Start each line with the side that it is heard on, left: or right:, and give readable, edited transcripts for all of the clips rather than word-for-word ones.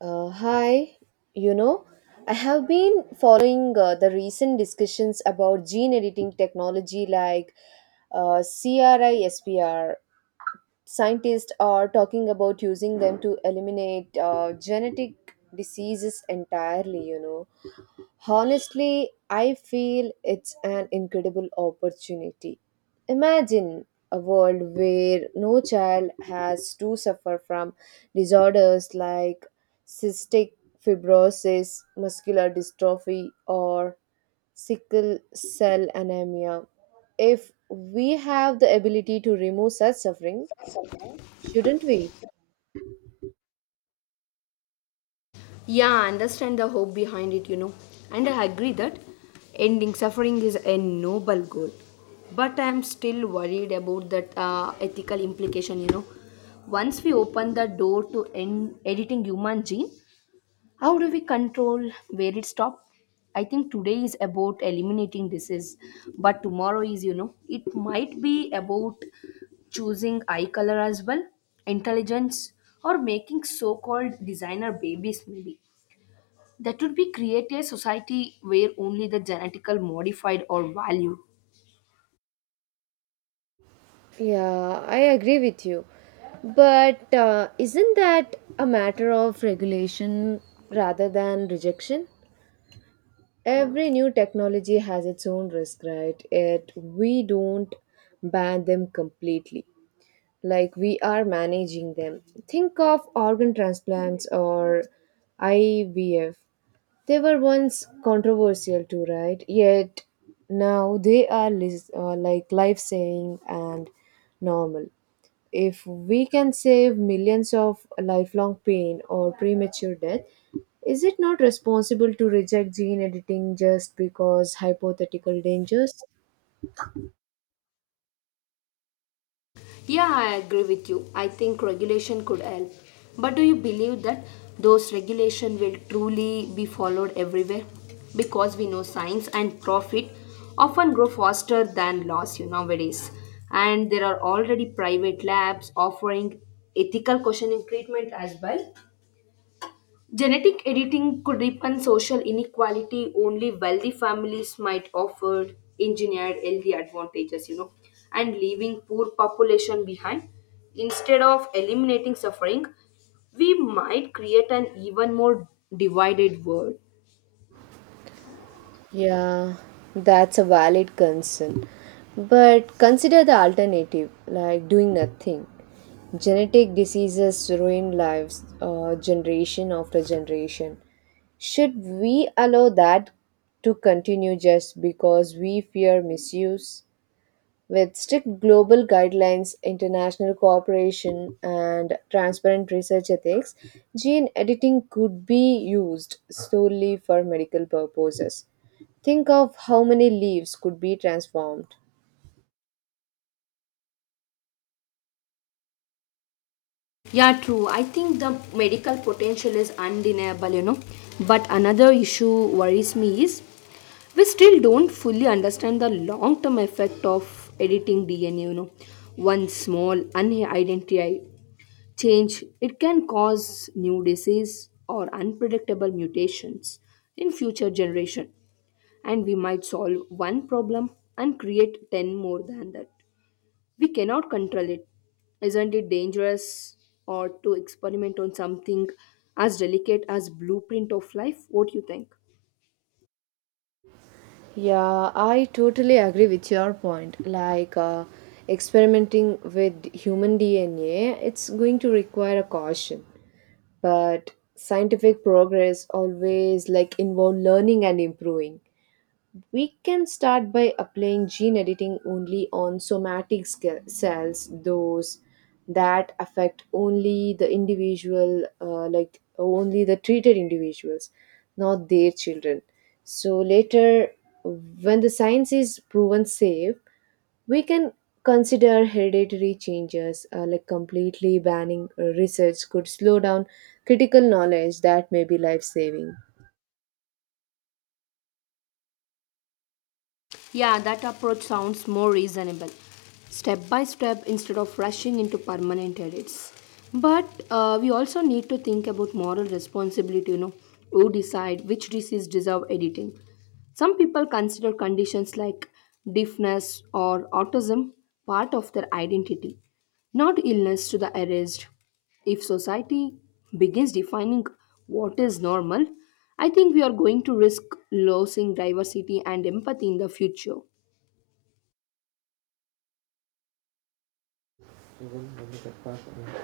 right: Uh, hi, you know, I have been following the recent discussions about gene editing technology like CRISPR. Scientists are talking about using them to eliminate genetic diseases entirely. Honestly, I feel it's an incredible opportunity. Imagine a world where no child has to suffer from disorders like cystic fibrosis, muscular dystrophy, or sickle cell anemia. If we have the ability to remove such suffering, shouldn't we?
left: Yeah, I understand the hope behind it. And I agree that ending suffering is a noble goal. But I am still worried about that ethical implication. Once we open the door to end editing human gene, how do we control where it stops? I think today is about eliminating disease, but tomorrow is, it might be about choosing eye color as well, intelligence, or making so called designer babies, maybe. That would be create a society where only the genetical modified or valued.
right: Yeah, I agree with you. But isn't that a matter of regulation rather than rejection? Every new technology has its own risk, right? It we don't ban them completely. Like we are managing them. Think of organ transplants or IVF. They were once controversial too, right? Yet now they are like life-saving and normal. If we can save millions of lifelong pain or premature death, is it not responsible to reject gene editing just because hypothetical dangers?
left: Yeah, I agree with you. I think regulation could help. But do you believe that those regulation will truly be followed everywhere? Because we know science and profit often grow faster than laws you nowadays. And there are already private labs offering ethical questioning treatment as well. Genetic editing could deepen social inequality. Only wealthy families might offer engineered healthy advantages, and leaving poor population behind. Instead of eliminating suffering, we might create an even more divided world.
right: Yeah, that's a valid concern. But consider the alternative, like doing nothing. Genetic diseases ruin lives generation after generation. Should we allow that to continue just because we fear misuse? With strict global guidelines, international cooperation, and transparent research ethics, gene editing could be used solely for medical purposes. Think of how many leaves could be transformed.
left: Yeah, true. I think the medical potential is undeniable. But another issue worries me is we still don't fully understand the long term effect of editing DNA. One small unidentified change, it can cause new disease or unpredictable mutations in future generation and we might solve one problem and create 10 more than that we cannot control it. Isn't it dangerous or to experiment on something as delicate as blueprint of life? What do you think?
right: Yeah, I totally agree with your point. Like experimenting with human DNA, it's going to require a caution. But scientific progress always like involve learning and improving. We can start by applying gene editing only on cells, those that affect only the individual, like only the treated individuals, not their children. So later, when the science is proven safe, we can consider hereditary changes like completely banning research could slow down critical knowledge that may be life saving.
left: Yeah, that approach sounds more reasonable. Step by step instead of rushing into permanent edits. But we also need to think about moral responsibility, who decide which diseases deserve editing. Some people consider conditions like deafness or autism part of their identity, not illness to the erased. If society begins defining what is normal, I think we are going to risk losing diversity and empathy in the future.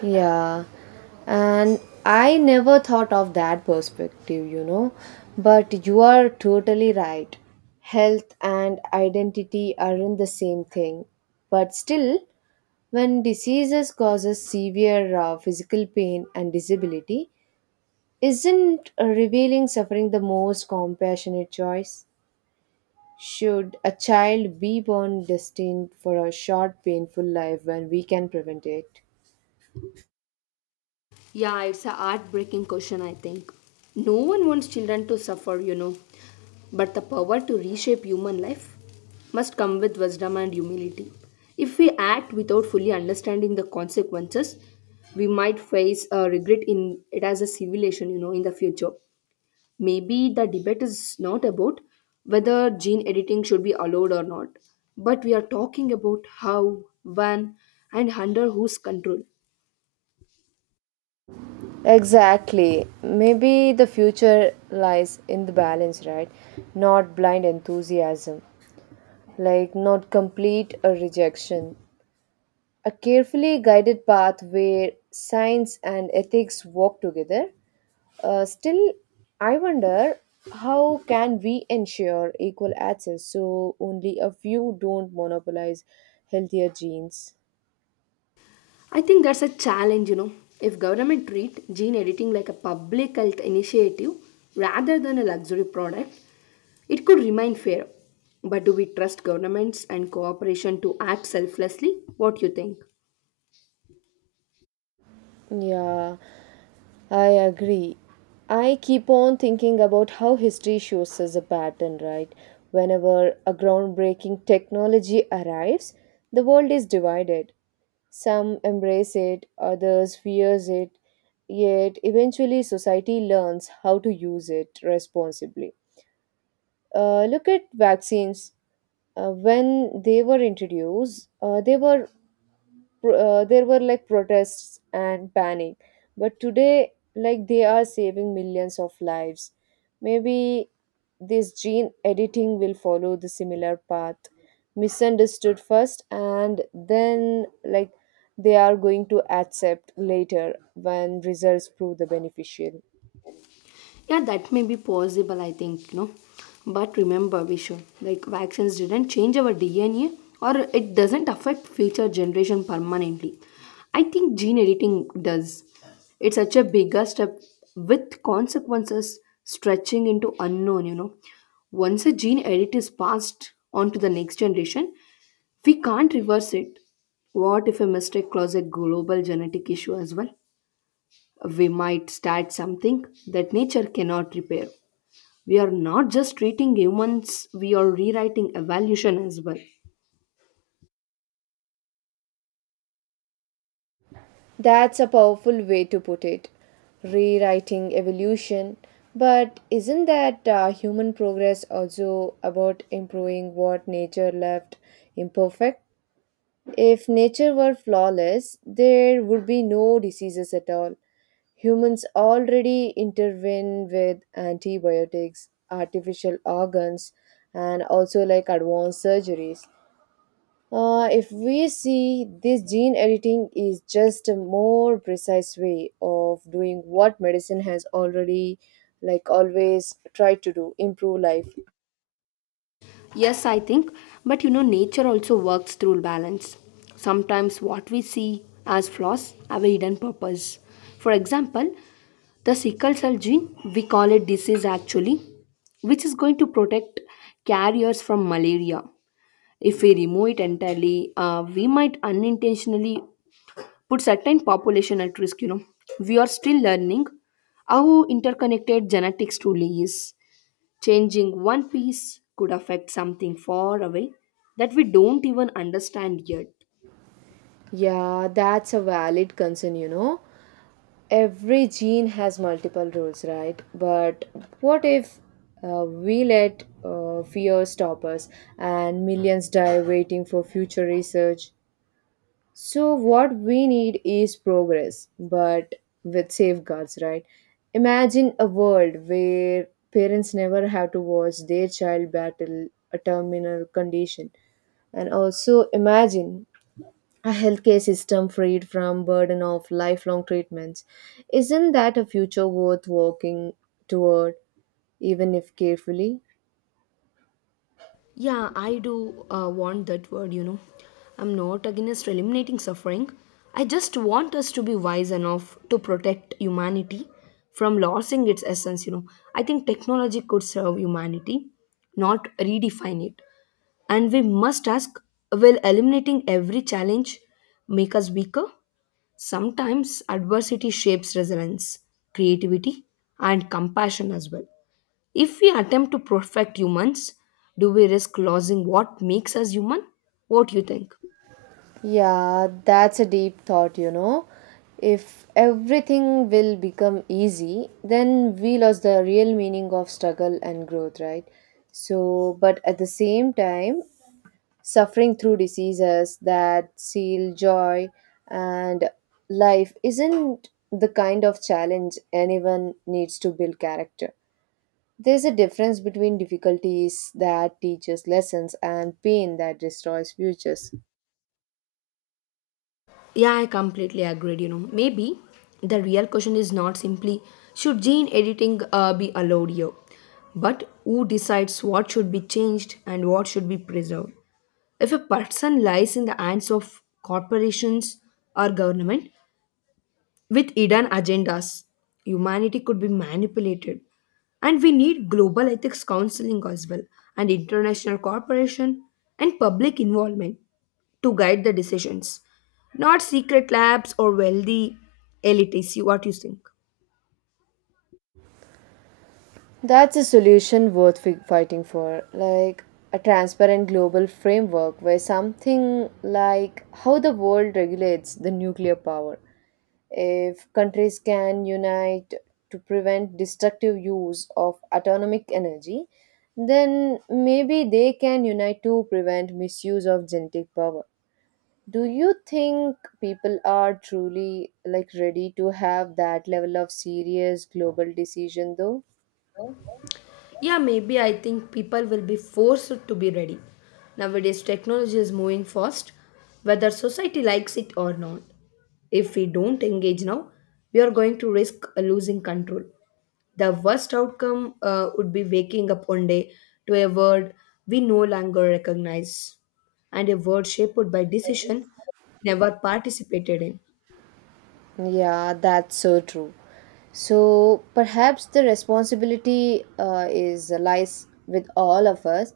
right: Yeah, and I never thought of that perspective, but you are totally right. Health and identity aren't the same thing, but still, when diseases causes severe physical pain and disability, isn't revealing suffering the most compassionate choice? Should a child be born destined for a short, painful life when we can prevent it?
left: Yeah, it's a heartbreaking question, I think. No one wants children to suffer. But the power to reshape human life must come with wisdom and humility. If we act without fully understanding the consequences, we might face a regret in it as a civilization, in the future. Maybe the debate is not about whether gene editing should be allowed or not, but we are talking about how, when, and under whose control.
right: Exactly. Maybe the future lies in the balance, right? Not blind enthusiasm, like not complete a rejection. A carefully guided path where science and ethics walk together. Still, I wonder how can we ensure equal access so only a few don't monopolize healthier genes?
left: I think that's a challenge. If government treat gene editing like a public health initiative rather than a luxury product, it could remain fair. But do we trust governments and cooperation to act selflessly? What you think?
right: Yeah. I agree. I keep on thinking about how history shows us a pattern, right? Whenever a groundbreaking technology arrives, the world is divided. Some embrace it, others fears it, yet eventually society learns how to use it responsibly. Look at vaccines. When they were introduced, there were like protests and panic, but today like they are saving millions of lives. Maybe this gene editing will follow the similar path: misunderstood first, and then like they are going to accept later when results prove the beneficial.
left: Yeah, that may be possible, I think, you know. But remember, Vishwa, like vaccines didn't change our DNA or it doesn't affect future generation permanently. I think gene editing does. It's such a bigger step with consequences stretching into unknown. Once a gene edit is passed on to the next generation, we can't reverse it. What if a mistake causes a global genetic issue as well? We might start something that nature cannot repair. We are not just treating humans, we are rewriting evolution as well.
right: That's a powerful way to put it. Rewriting evolution. But isn't that human progress also about improving what nature left imperfect? If nature were flawless, there would be no diseases at all. Humans already intervene with antibiotics, artificial organs, and also like advanced surgeries. If we see this gene editing is just a more precise way of doing what medicine has already like always tried to do improve life.
left: Yes, I think, but you know, nature also works through balance. Sometimes what we see as flaws have a hidden purpose. For example, the sickle cell gene, we call it disease actually, which is going to protect carriers from malaria. If we remove it entirely, we might unintentionally put certain population at risk you know we are still learning how interconnected genetics truly is changing one piece could affect something far away that we don't even understand yet.
right: Yeah, that's a valid concern, you know. Every gene has multiple roles, right? But what if we let fear stop us and millions die waiting for future research? So, what we need is progress, but with safeguards, right? Imagine a world where parents never have to watch their child battle a terminal condition. And also imagine a healthcare system freed from burden of lifelong treatments. Isn't that a future worth walking toward, even if carefully?
left: Yeah, I do want that word, you know. I'm not against eliminating suffering. I just want us to be wise enough to protect humanity from losing its essence, you know. I think technology could serve humanity, not redefine it. And we must ask will eliminating every challenge make us weaker? Sometimes adversity shapes resilience, creativity, and compassion as well. If we attempt to perfect humans, do we risk losing what makes us human? What do you think?
right: Yeah, that's a deep thought, you know. If everything will become easy, then we lost the real meaning of struggle and growth, right? So, but at the same time, suffering through diseases that seal joy and life isn't the kind of challenge anyone needs to build character. There's a difference between difficulties that teaches lessons and pain that destroys futures.
left: Yeah, I completely agreed. You know, maybe the real question is not simply should gene editing be allowed here, but who decides what should be changed and what should be preserved. If a person lies in the hands of corporations or government, with hidden agendas, humanity could be manipulated. And we need global ethics counseling as well, and international cooperation and public involvement to guide the decisions. Not secret labs or wealthy elites, what do you think.
right: That's a solution worth fighting for, like a transparent global framework where something like how the world regulates the nuclear power. If countries can unite to prevent destructive use of atomic energy, then maybe they can unite to prevent misuse of genetic power. Do you think people are truly like ready to have that level of serious global decision though?
left: Yeah, maybe I think people will be forced to be ready. Nowadays, technology is moving fast, whether society likes it or not. If we don't engage now, we are going to risk losing control. The worst outcome would be waking up one day to a world we no longer recognize and a world shaped by decision we never participated in.
right: Yeah, that's so true. So perhaps the responsibility is lies with all of us.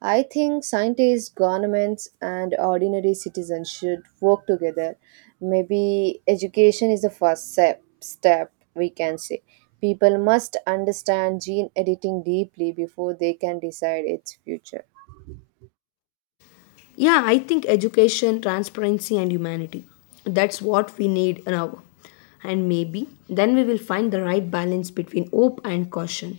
right: I think scientists, governments, and ordinary citizens should work together. Maybe education is the first step. Step we can say people must understand gene editing deeply before they can decide its future.
left: Yeah, I think education, transparency, and humanity. That's what we need now. And maybe then we will find the right balance between hope and caution.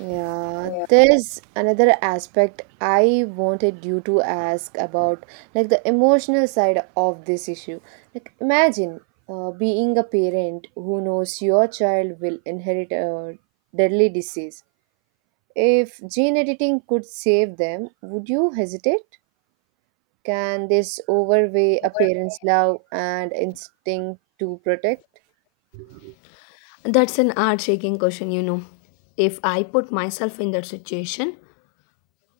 right: Yeah, there's another aspect I wanted you to ask about, like the emotional side of this issue. Like, imagine being a parent who knows your child will inherit a deadly disease. If gene editing could save them, would you hesitate? Can this overweigh a parent's love and instinct to protect?
left: That's an heart shaking question, you know. If I put myself in that situation,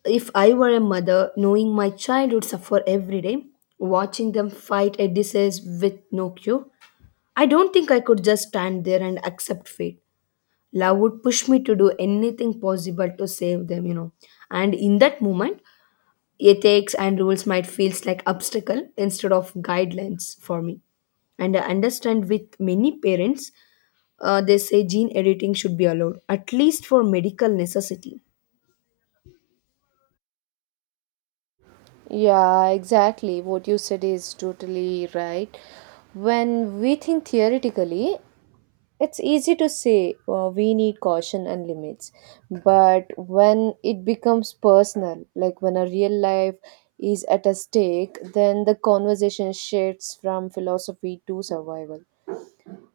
left: if I were a mother knowing my child would suffer every day, watching them fight a disease with no cure, I don't think I could just stand there and accept fate. Love would push me to do anything possible to save them, you know. And in that moment, ethics and rules might feel like obstacle instead of guidelines for me. And I understand with many parents, they say gene editing should be allowed, at least for medical necessity.
right: Yeah, exactly. What you said is totally right. When we think theoretically, it's easy to say we need caution and limits. But when it becomes personal, like when a real life is at a stake, then the conversation shifts from philosophy to survival.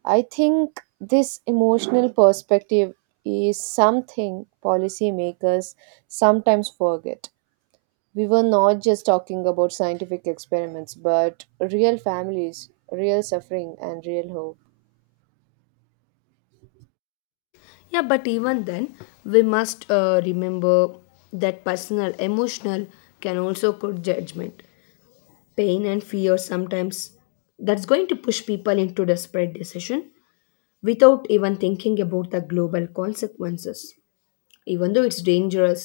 right: I think this emotional perspective is something policymakers sometimes forget. We were not just talking about scientific experiments, but real families, real suffering, and real hope.
left: Yeah, but even then, we must remember that personal, emotional can also cause judgment, pain, and fear sometimes. That's going to push people into desperate decision without even thinking about the global consequences. Even though it's dangerous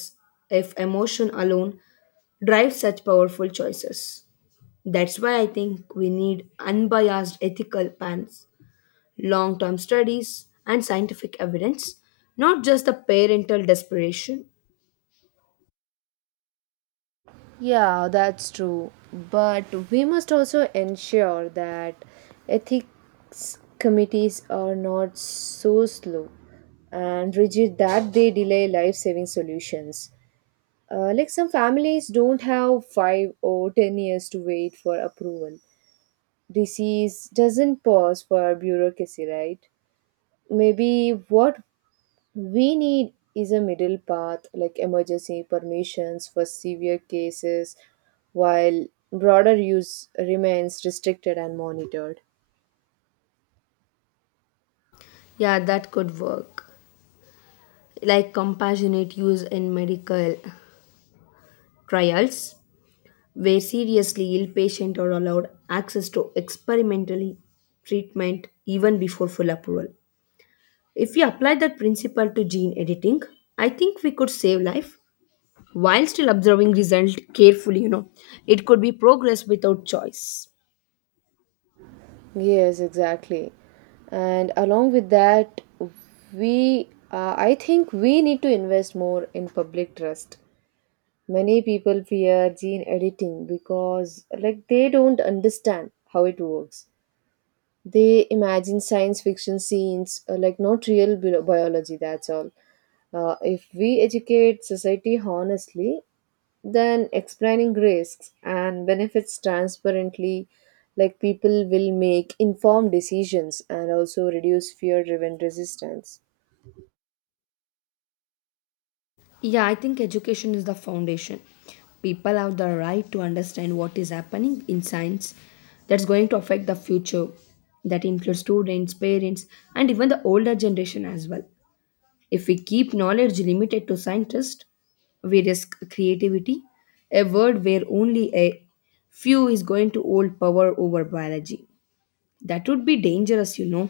left: if emotion alone drives such powerful choices. That's why I think we need unbiased ethical pans, long term studies, and scientific evidence, not just the parental desperation.
right: Yeah, that's true. But we must also ensure that ethics committees are not so slow and rigid that they delay life saving solutions. Like some families don't have 5 or 10 years to wait for approval. Disease doesn't pause for bureaucracy, right? Maybe what we need is a middle path like emergency permissions for severe cases, while broader use remains restricted and monitored.
left: Yeah, that could work. Like compassionate use in medical trials, where seriously ill patients are allowed access to experimentally treatment even before full approval. If we apply that principle to gene editing, I think we could save life while still observing result carefully, you know. It could be progress without choice.
right: Yes, exactly. And along with that, we I think we need to invest more in public trust. Many people fear gene editing because like they don't understand how it works. They imagine science fiction scenes, like not real biology, that's all. If we educate society honestly, then explaining risks and benefits transparently, like people will make informed decisions and also reduce fear driven resistance.
left: Yeah, I think education is the foundation. People have the right to understand what is happening in science that's going to affect the future. That includes students, parents, and even the older generation as well. If we keep knowledge limited to scientists, we risk creativity, a world where only a few is going to hold power over biology. That would be dangerous, you know.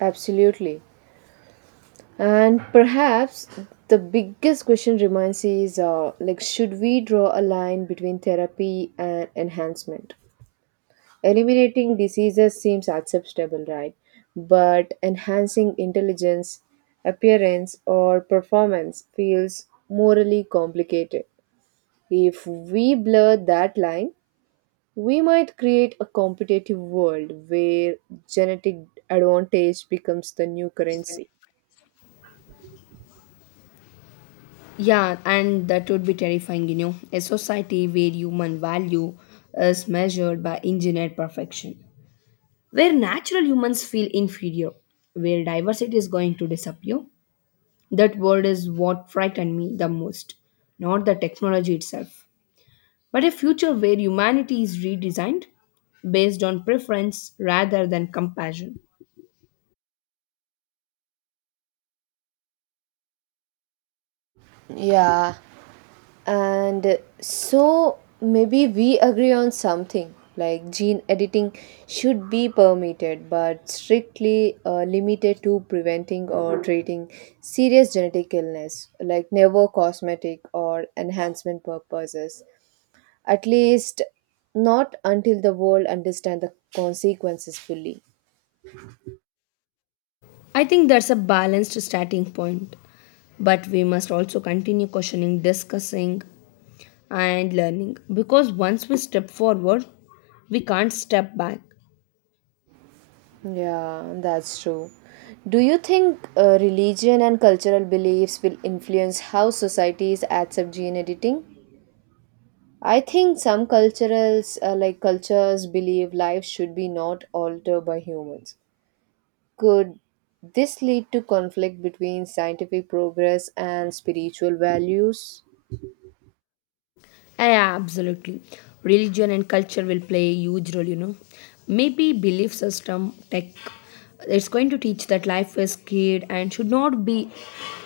right: Absolutely. And perhaps the biggest question remains is like, should we draw a line between therapy and enhancement? Eliminating diseases seems acceptable, right? But enhancing intelligence, appearance, or performance feels morally complicated. If we blur that line, we might create a competitive world where genetic advantage becomes the new currency.
left: Yeah, and that would be terrifying, you know. A society where human value is measured by engineered perfection, where natural humans feel inferior, where diversity is going to disappear. That word is what frightened me the most, not the technology itself, but a future where humanity is redesigned based on preference rather than compassion.
right: Yeah, and so maybe we agree on something like gene editing should be permitted but strictly limited to preventing or treating serious genetic illness, like never cosmetic or enhancement purposes, at least not until the world understand the consequences fully.
left: I think that's a balanced starting point, but we must also continue questioning, discussing, and learning because once we step forward, we can't step back.
right: Yeah, that's true. Do you think religion and cultural beliefs will influence how societies accept gene editing? I think some cultures, believe life should be not altered by humans. Could this lead to conflict between scientific progress and spiritual values?
left: Yeah, yeah, absolutely. Religion and culture will play a huge role, you know. Maybe belief system, tech, it's going to teach that life is scared and should not be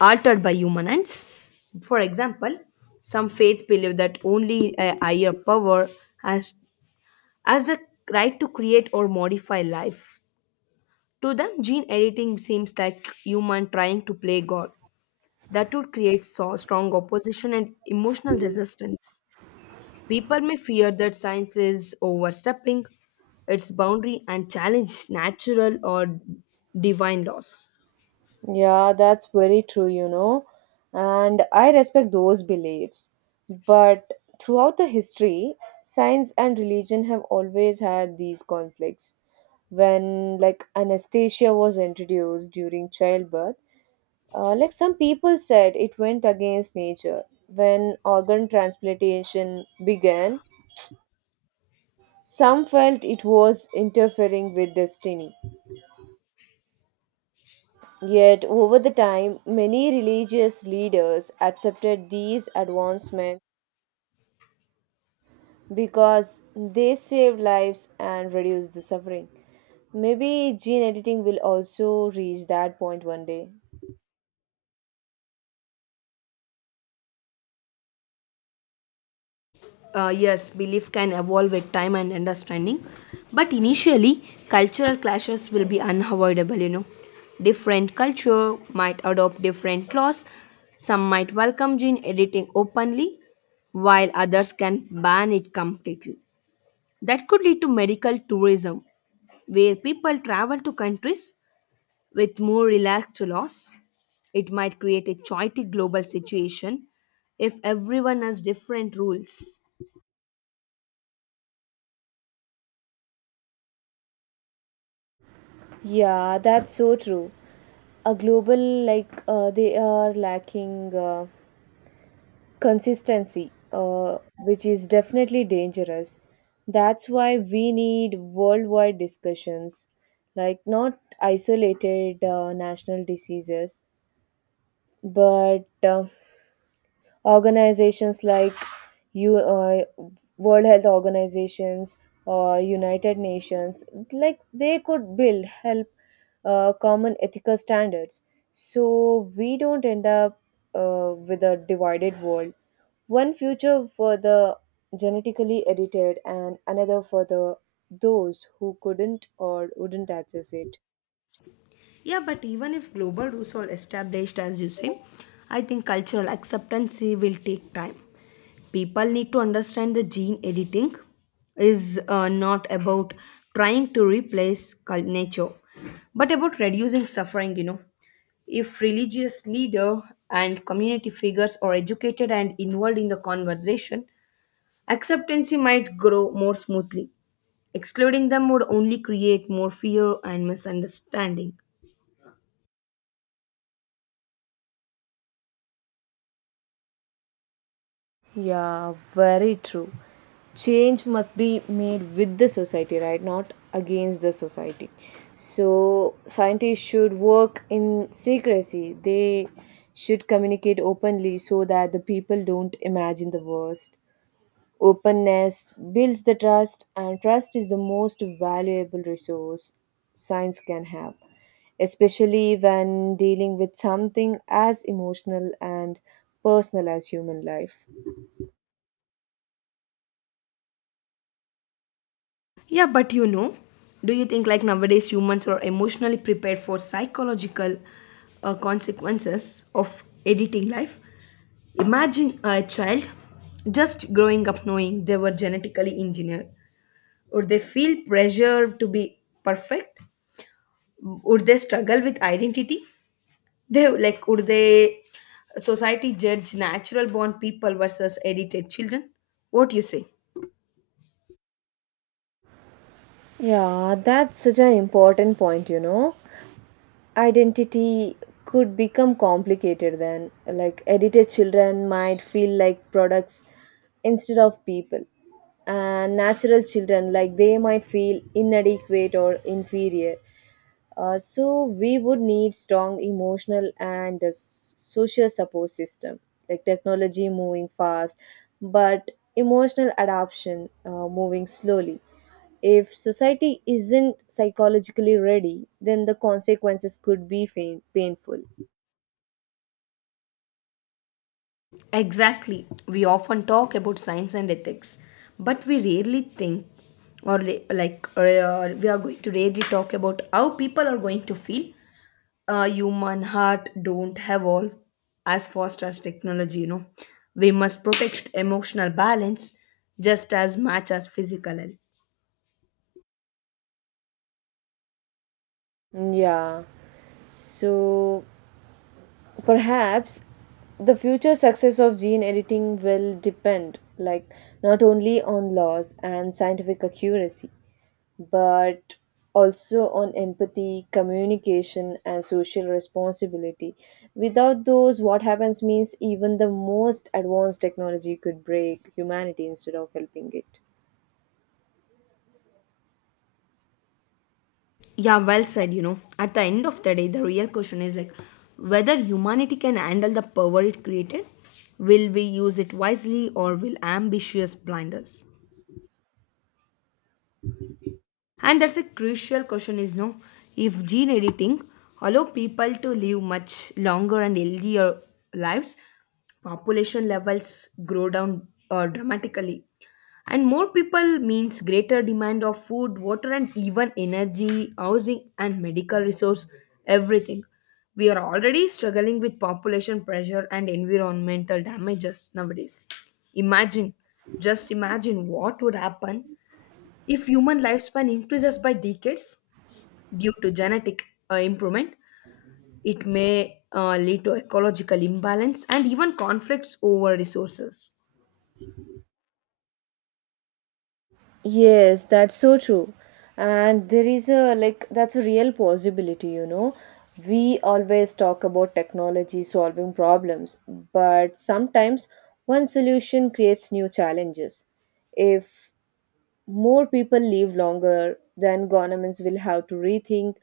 left: altered by human hands. For example, some faiths believe that only a higher power has, has the right to create or modify life. To them, gene editing seems like human trying to play God. That would create so strong opposition and emotional resistance. People may fear that science is overstepping its boundary and challenge natural or divine laws.
right: Yeah, that's very true, you know. And I respect those beliefs. But throughout the history, science and religion have always had these conflicts. When like anesthesia was introduced during childbirth, like some people said, it went against nature. When organ transplantation began, some felt it was interfering with destiny. Yet, over the time, many religious leaders accepted these advancements because they saved lives and reduced the suffering. Maybe gene editing will also reach that point one day.
left: Yes, belief can evolve with time and understanding, but initially, cultural clashes will be unavoidable, you know. Different culture might adopt different laws. Some might welcome gene editing openly, while others can ban it completely. That could lead to medical tourism, where people travel to countries with more relaxed laws, it might create a chaotic global situation if everyone has different rules.
right: Yeah, that's so true. A global like they are lacking. Consistency, which is definitely dangerous. That's why we need worldwide discussions, like not isolated national diseases, but organizations like you, World Health Organizations or United Nations, like they could build help common ethical standards, so we don't end up with a divided world, one future for the genetically edited, and another for the those who couldn't or wouldn't access it.
left: Yeah, but even if global rules are established, as you say, I think cultural acceptance will take time. People need to understand the gene editing is not about trying to replace nature, but about reducing suffering, you know. If religious leader and community figures are educated and involved in the conversation, acceptance might grow more smoothly. Excluding them would only create more fear and misunderstanding.
right: Yeah, very true. Change must be made with the society, right? Not against the society. So, scientists should work in secrecy. They should communicate openly so that the people don't imagine the worst. Openness builds the trust, and trust is the most valuable resource science can have, especially when dealing with something as emotional and personal as human life.
left: Yeah, but you know, do you think like nowadays humans are emotionally prepared for psychological consequences of editing life? Imagine a child just growing up knowing they were genetically engineered. Would they feel pressure to be perfect? Would they struggle with identity? They like would they society judge natural born people versus edited children? What do you say?
right: Yeah, that's such an important point, you know. Identity could become complicated then. Like, edited children might feel like products instead of people, and natural children like they might feel inadequate or inferior. So we would need strong emotional and social support system, like technology moving fast, but emotional adoption moving slowly. If society isn't psychologically ready, then the consequences could be painful.
left: Exactly. We often talk about science and ethics, but we rarely think or like or, we are going to rarely talk about how people are going to feel. Human heart don't evolve as fast as technology, you know. We must protect emotional balance just as much as physical health.
right: Mm, yeah. So perhaps the future success of gene editing will depend, like not only on laws and scientific accuracy, but also on empathy, communication, and social responsibility. Without those, what happens means even the most advanced technology could break humanity instead of helping it.
left: Yeah, well said. You know, at the end of the day, the real question is like whether humanity can handle the power it created. Will we use it wisely or will ambitious blind us? And that's a crucial question is no, if gene editing allow people to live much longer and healthier lives, population levels grow down dramatically. And more people means greater demand of food, water, and even energy, housing, and medical resource, everything. We are already struggling with population pressure and environmental damages nowadays. Imagine, just imagine what would happen if human lifespan increases by decades due to genetic improvement, it may lead to ecological imbalance and even conflicts over resources.
right: Yes, that's so true. And there is a like that's a real possibility, you know. We always talk about technology solving problems, but sometimes one solution creates new challenges. If more people live longer, then governments will have to rethink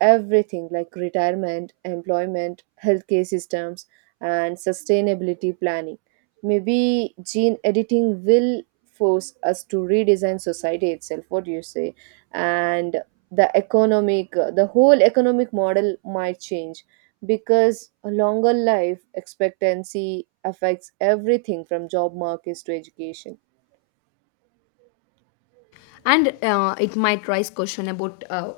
right: everything like retirement, employment, healthcare systems, and sustainability planning. Maybe gene editing will force us to redesign society itself. What do you say? And the economic, the whole economic model might change because a longer life expectancy affects everything from job markets to education.
left: And it might raise question about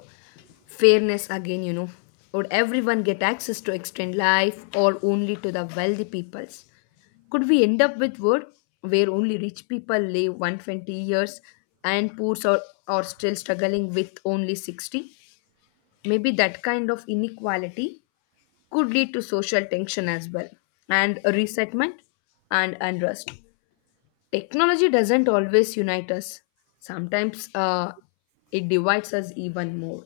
left: fairness again. You know, would everyone get access to extend life, or only to the wealthy peoples? Could we end up with world where only rich people live 120 years and are still struggling with only 60? Maybe that kind of inequality could lead to social tension as well and resentment and unrest technology doesn't always unite us sometimes it divides us even more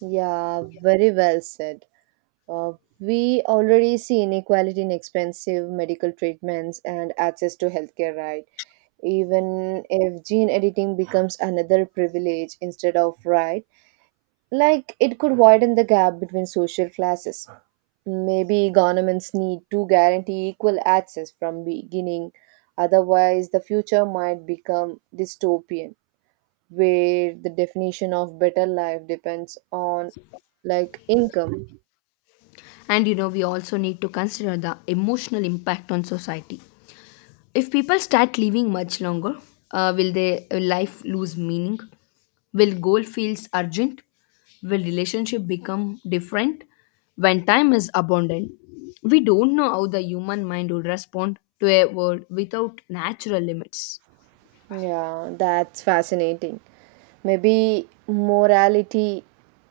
right: Yeah, very well said. Uh, we already see inequality in expensive medical treatments and access to healthcare, right? Even if gene editing becomes another privilege instead of right, like it could widen the gap between social classes. Maybe governments need to guarantee equal access from beginning, otherwise the future might become dystopian where the definition of better life depends on like income.
left: and you know we also need to consider the emotional impact on society. If people start living much longer, will their life lose meaning? Will goal feels urgent? Will relationship become different when time is abundant? We don't know how the human mind would respond to a world without natural limits.
right: Yeah, that's fascinating. Maybe morality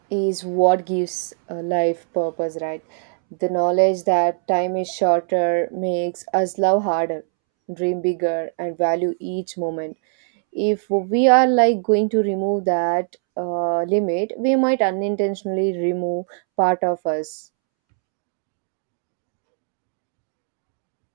right: is what gives a life purpose, right? The knowledge that time is shorter makes us love harder, dream bigger, and value each moment. If we are like going to remove that limit, we might unintentionally remove part of us.